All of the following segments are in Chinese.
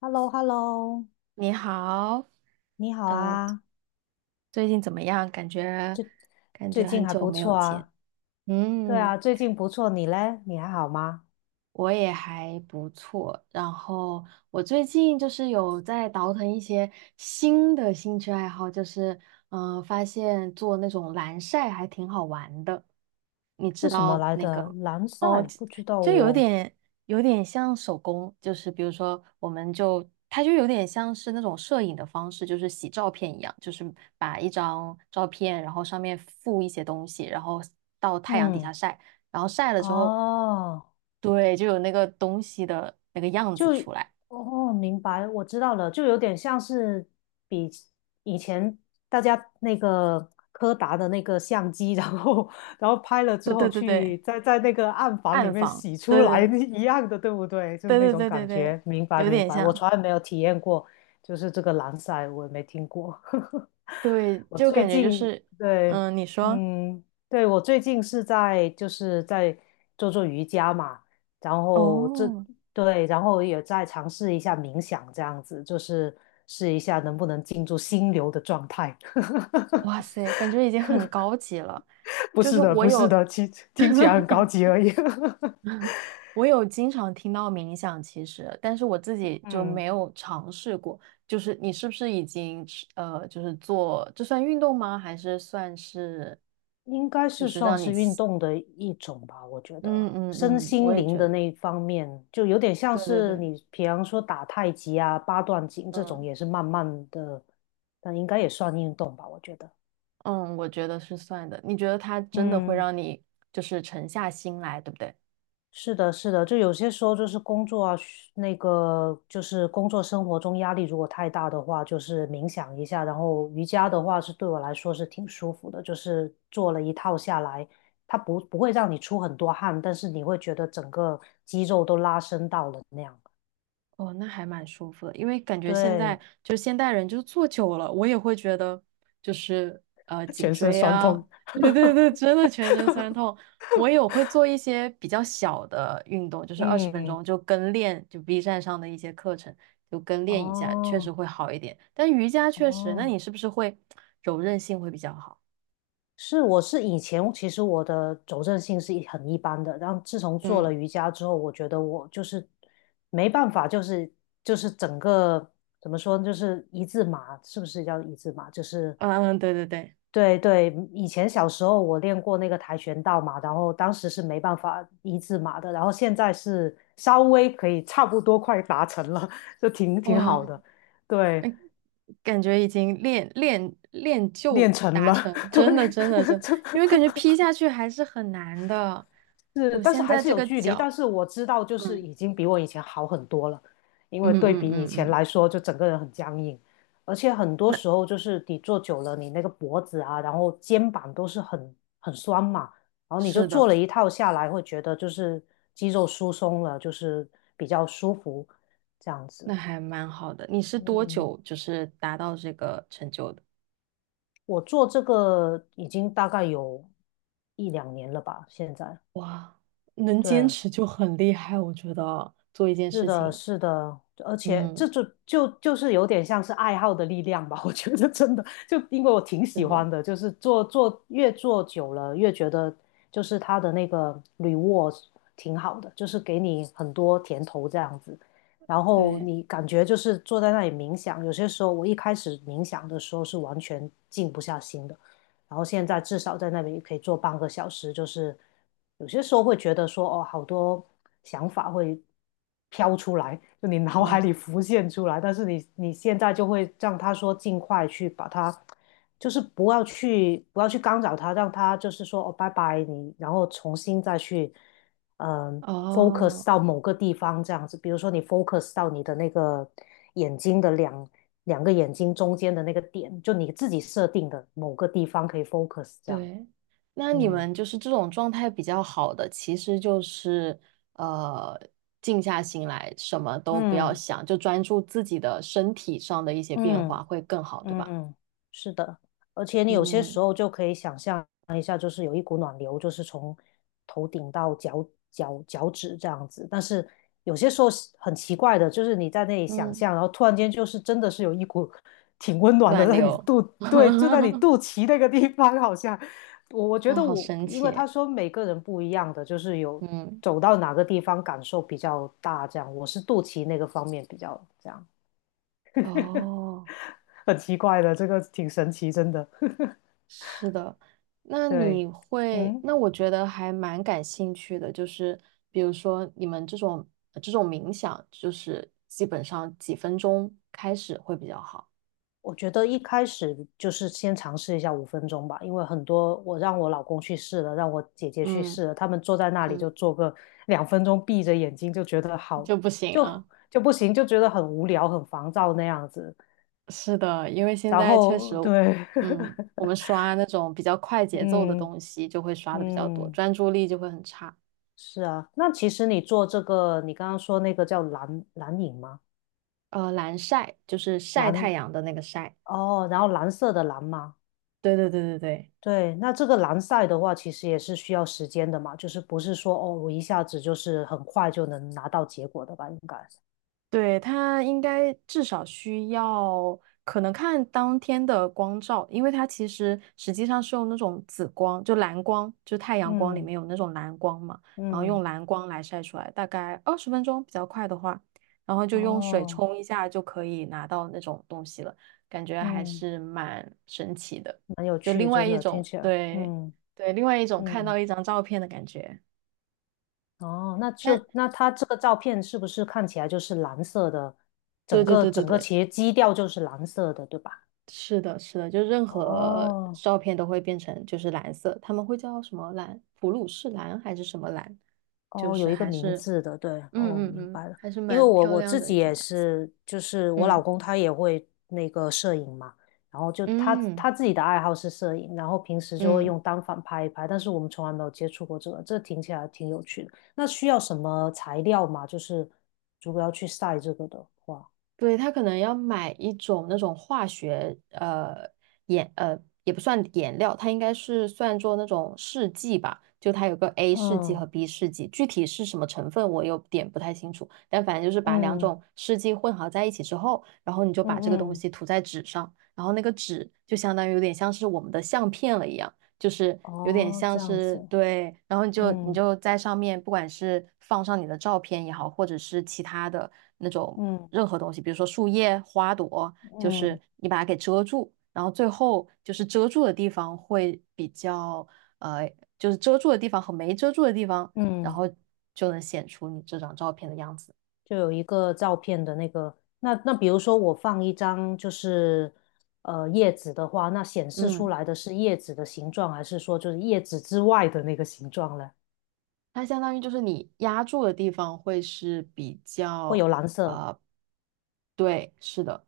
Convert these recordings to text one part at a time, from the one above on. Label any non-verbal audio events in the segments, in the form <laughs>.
h e l l o h e l l o 你好，你好呃，啊，最近怎么样？感觉感最觉近很还久不没有错见。啊。对嗯，啊，最近不错，你嘞？你还好吗？我也还不错，然后我最近就是有在倒腾一些新的兴趣爱好，就是发现做那种蓝晒还挺好玩的。你知是什么道来那的？个蓝哦，赛？就不知道就有哦。点有点像手工，就是比如说我们就它就有点像是那种摄影的方式，就是洗照片一样，就是把一张照片，然后上面附一些东西，然后到太阳底下嗯，晒。然后晒了之后，哦，对，就有那个东西的那个样就子出来。哦，明白，我知道了，就有点像是比以前大家那个柯达的那个相机，<laughs> 然后拍了之对后对对对，去在那个暗房里暗面房，洗出对来 对 <laughs> 一样的，对不对？就是对那对种对对对感对，觉。明白，有明点白，我像，从来没有体验过，就是这个蓝晒，我也没听过。<laughs> 对，我就感最觉就近是，对，嗯，你说，嗯，对，我最近是在就是在做做瑜伽嘛。然后这哦，对，然后也再尝试一下冥想，这样子就是试一下能不能进入心流的状态。<laughs> 哇塞，感觉已经很高级了，不就是是的，我不是有。的，听 <laughs> 听起来很高级而已。<laughs> 我有经常听到冥想，其实，但是我自己就嗯，没有尝试过。就是你是不是已经就是做，这算运动吗？还是算是，应该就是是算让你是运吸动的一种吧，我觉得嗯嗯身嗯，我心也灵觉的得，那一方面，就有点像对对是对，你，比方说打太极啊、八段锦这种，嗯也是慢慢的，但应该也算运动吧，我觉得。嗯，我觉得是算的。你觉得它真的会嗯。让你就是沉下心来，对不对？是的，是的，就有些时候就是工作啊，嘘那个就是工作生活中压力如果太大的话，就是冥想一下，然后瑜伽的话是对我来说是挺舒服的，就是做了一套下来，它不会让你出很多汗，但是你会觉得整个肌肉都拉伸到了那样。哦，那还蛮舒服的，因为感觉现在对，就是现代人就坐久了，我也会觉得就是颈全身椎酸啊，痛。<laughs> 对对对，真的全身酸痛。我有会做一些比较小的运动，就是二十分嗯，钟就跟练，就 B 站上的一些课程就跟练一下，确实哦，会好一点。但瑜伽确实，那哦。你是不是会柔韧性会比较好？是，我是以前其实我的走韧性是一很一般的，然后自从做了嗯瑜伽之后，我觉得我就是没办法，就是整个怎么说呢，就是一字马，是不是叫一字马？就是嗯，对对对，对对，以前小时候我练过那个跆拳道嘛，然后当时是没办法一字马的，然后现在是稍微可以差不多快达成了，就挺好哇，的，对，感觉已经练练练就练成达了，成，<laughs> 对，真的真的真的因为感 <laughs> 觉劈下去还是很难的。是，我但是现还在是这有个距离。但脚，是我知道，就是嗯已经比我以前好很多了，因嗯为对嗯比以嗯前嗯，来说，就整个人很僵硬，而且很多那时候就是你坐久了，你那个脖子啊，然后肩膀都是很酸嘛，然后你就是的，做了一套下来，会觉得就是肌肉疏松了，就是比较舒服这样那子。还蛮好的。你是多嗯，久就是达到这个成就的？我做这个已经大概有一两年了吧，现在。哇，能坚对，持就很厉害，我觉得做一件是事的，情，是的，而且嗯，这就是有点像是爱好的力量吧，<laughs> 我觉得真的，就因为我挺是喜的，欢的，就是做做越做久了，越觉得就是它的那个 reward 挺好的，就是给你很多甜头这样子，然后对，你感觉就是坐在那里冥想，有些时候我一开始冥想的时候是完全静不下心的，然后现在至少在那边可以做半个小时，就是有些时候会觉得说，哦，好多想法会飘出来，就你脑海里哇，浮现出来，但是你现在就会让他说尽快去把它，就是不要去干扰他，让他就是说哦拜拜你，然后重新再去嗯 focus 哦。到某个地方这样子，比如说你 focus 到你的那个眼睛的两个眼睛中间的那个点，就你自己设定的某个地方可以 focus 这样。对，那你嗯们就是这种状态比较好的，其实就是呃，静下心来，什么都不要嗯想，就专注自己的身体上的一些变嗯。化会更好，对吧？嗯，是的，而且你有些时嗯候就可以想象一下，就是有一股暖流，就是从头顶到脚趾这样子。但是有些时候是很奇怪的，就是你在那里想嗯，象，然后突然间就是真的是有一股 <laughs> 挺温暖的暖在你的流，肚，<laughs> 对，就在你肚脐那个地方，好像我觉哦，得好我，神因为奇，他说每个人不一样的，就是有嗯，走到哪个地方感受比较大，这样我是肚脐那个方面比较这样，哦。很奇怪的，这个挺神奇，真的。<laughs> 是的，那对，你会，嗯，那我觉得还蛮感兴趣的，就是比如说你们这种冥想，就是基本上几分钟开始会比较好。我觉得一开始就是先尝试一下5分钟吧，因为很多我让我老公去试了，让我姐姐去嗯试了，他们坐在那里嗯，就做个2分钟，闭着眼睛就觉得好，就不行就啊。就不行，就觉得很无聊、很烦躁那样子。是的，因为现然在确实，后对，嗯，我们刷那种比较快 <laughs> 节奏的嗯东西就会刷的比较多，嗯，专注力就会很差。是啊。那其实你做这个，你刚刚说那个叫蓝影吗？蓝晒就是晒太蓝阳的那个晒。哦，然后蓝色的蓝吗？对对对对对。对，那这个蓝赛的话，其实也是需要时间的嘛，就是不是说哦，我一下子就是很快就能拿到结果的吧？应该，对，它应该至少需要，可能看当天的光照，因为它其实实际上是用那种紫光，就蓝光，就太阳光里嗯面有那种蓝光嘛，然后嗯，用蓝光来晒出来，大概二十分钟比较快的话，然后就用水哦，冲一下就可以拿到那种东西了，感觉还嗯，是蛮神奇的，蛮有就趣，另外真一的听种，起来，对嗯对，另外一种看到嗯，一张照片的感觉。哦，那但就那它这个照片是不是看起来就是蓝色的？对整对个对对整个对，其实基调就是蓝色的，对吧？是的，是的，就任何哦照片都会变成就是蓝色，他们会叫什么蓝？普鲁士蓝还是什么蓝？就哦，有是一个还名是字的，对，哦，嗯嗯明嗯，白了。还是因为蛮我漂我亮自的己一种也蓝色。是，就是我老嗯公他也会那个摄影嘛，然后就他嗯他自己的爱好是摄影，然后平时就会嗯，用单反拍一拍，但是我们从来没有接触过这个，这听起来挺有趣的。那需要什么材料吗？就是如果要去晒这个的话，对，他可能要买一种那种化学呃颜呃也不算颜料，它应该是算作那种试剂吧，就它有个 A 试剂和 嗯 B 试剂，具体是什么成分我有点不太清楚，但反正就是把两嗯种试剂混合在一起之后，然后你就嗯把这个东嗯，西涂在纸上，然后那个纸就相当于有点像是我们的相片了一样，就是有点哦，像这样是子，对，然后你就你嗯就在上面，不管是放上你的照片也好，或者是其他的那种嗯任何东西，比如说树叶、花朵，就嗯是你把它给遮住，然后最后就是遮住的地方会比较呃，就是遮住的地方和没遮住的地方，然嗯。后就能显出你这张照片的样子。就有一个照片的那个，那比如说我放一张就是呃叶子的话，那显示出嗯。来的是叶子的形状，还是说就是叶子之外的那个形状呢？它相当于就是你压住的地方会是比会较，有蓝色。呃，对，是的，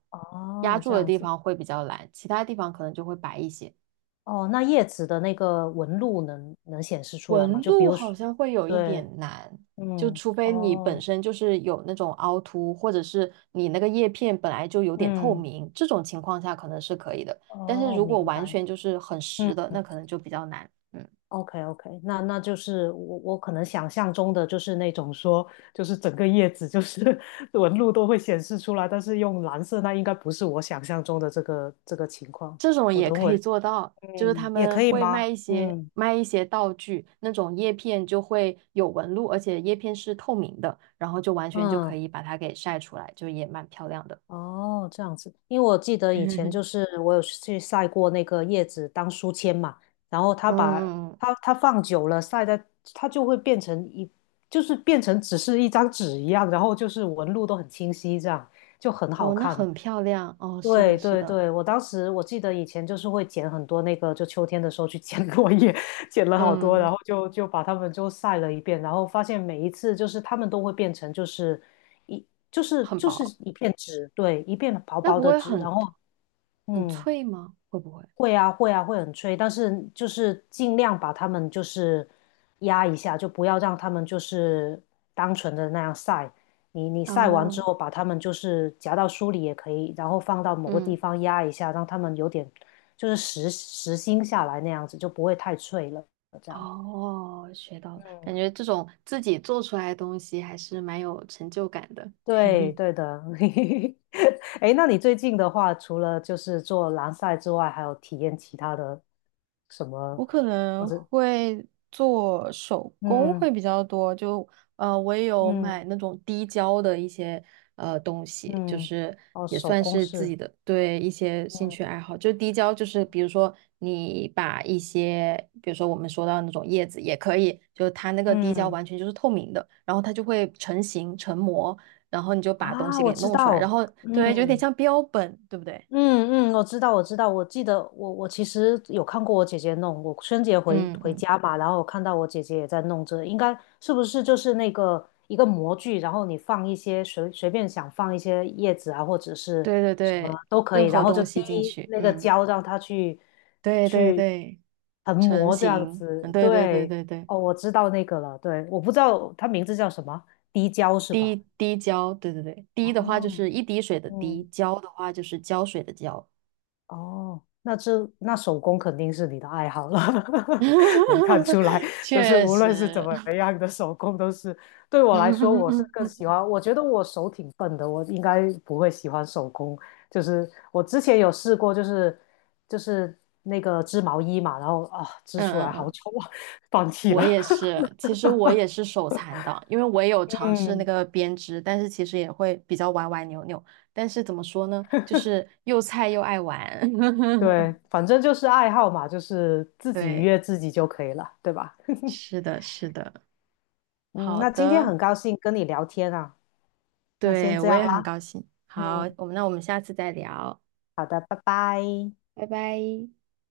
压哦，住这的样地子。方会比较蓝，其他地方可能就会白一些。哦，那叶子的那个纹路能显示出来吗？纹就比路如好说，像会有一对，点难，就嗯，除非你本哦，身就是有那种凹凸，或者是你那个叶片本来就有点透嗯，明，这种情况下可能是可以的。但是哦，如果明完白。全就是很实的，嗯。那可能就比较难。嗯。OK OK，那就是我可能想象中的就是那种说，就是整个叶子就是 <laughs> 纹路都会显示出来，但是用蓝色那应该不是我想象中的这个情况。这种我也等可会，以做到，就是嗯，他也可们以会吗？卖一些嗯卖一些道具，那种叶片就会有纹路，而且叶片是透明的，然后就完全就可嗯。以把它给晒出来，就也蛮漂亮的。哦，这样子，因为我记得以前就 <laughs> 是我有去晒过那个叶子当书签嘛，然后它把嗯，嗯它放久了晒在，它就会变成一，就是变成只是一张纸一样，然后就是纹路都很清晰，这样就很好哦，那看。很漂亮哦，是的，对是对的，对，我当时我记得以前就是会捡很多那个，就秋天的时候去 <laughs> 捡落叶，<laughs> 捡了好多，嗯，然后就把它们就晒了一遍，然后发现每一次就是它们都会变成就是一就是很就是薄，一片纸，对，一片薄那薄不的会纸，很然后很嗯脆吗？会不会？会啊，会啊，会很催，但是就是尽量把他们就是压一下，就不要让他们就是单纯的那样晒。你晒完之哦，后，把他们就是夹到书里也可以，然后放到某个地嗯，方压一下，让他们有点就是实心下来那样子，就不会太脆了。这样，哦，学到了，感嗯，觉这种自己做出来的东西还是蛮有成就感的。对对的。<laughs> 哎那你最近的话，除了就是做蓝晒之外，还有体验其他的什么，我可或能者会做手工嗯会比较多，就我也有嗯。买那种滴胶的一些东西，就嗯，是哦，也手算工是自己是，的对一些兴趣嗯爱好。就滴胶，就是比如说你把一些，比如说我们说到那种叶子也可以，就它那个滴胶嗯完全就是透明的，然后它就会成型成膜，然后你就把东啊，西我给知弄出来，然道，后对，有点嗯，像标本，对不对？嗯嗯，我知道，我知道，我记得我其实有看过我姐姐弄，我春节回嗯回嗯，家嘛，然后我看到我姐姐也在弄这，应该是不是就是那个一个模具，然后你放一些随便想放一些叶子啊，或者是对对什么对，都可任以，然何后就东滴西进去，那个嗯。胶让它去对对去对，横成膜这样型，嗯，子，对对对对，对对，哦，我知道那个了，对，我不知道它名字叫什么，滴胶是吧？滴胶，对对对，滴的话就哦，是一滴水的滴，嗯。胶的话就是胶水的胶，哦，那这那手工肯定是你的爱好了，<laughs> 能看出来，<laughs> 就是确无论是怎实，么样的手工都是，对 <laughs> 我来说，我是更喜嗯欢，我觉得我手挺笨的，我应该不会喜欢手工，就是我之前有试过，就是那个织毛衣嘛，然后啊织出嗯来好嗯，丑啊，放弃我了。也 <laughs> 是，其实我也是手残党，因为我也有尝试那嗯，个编织，但是其实也会比较歪歪扭扭，但是怎么说呢，就是又菜又爱玩，对，<laughs> 反正就是爱好嘛，就是自己愉对，悦自己就可以了，对吧？<laughs> 是的，是的，嗯，好那今天的。很高兴跟你聊天啊，那先对，这我样也很啦。高兴。好，嗯，那我们下次再聊，好的，拜拜。拜拜。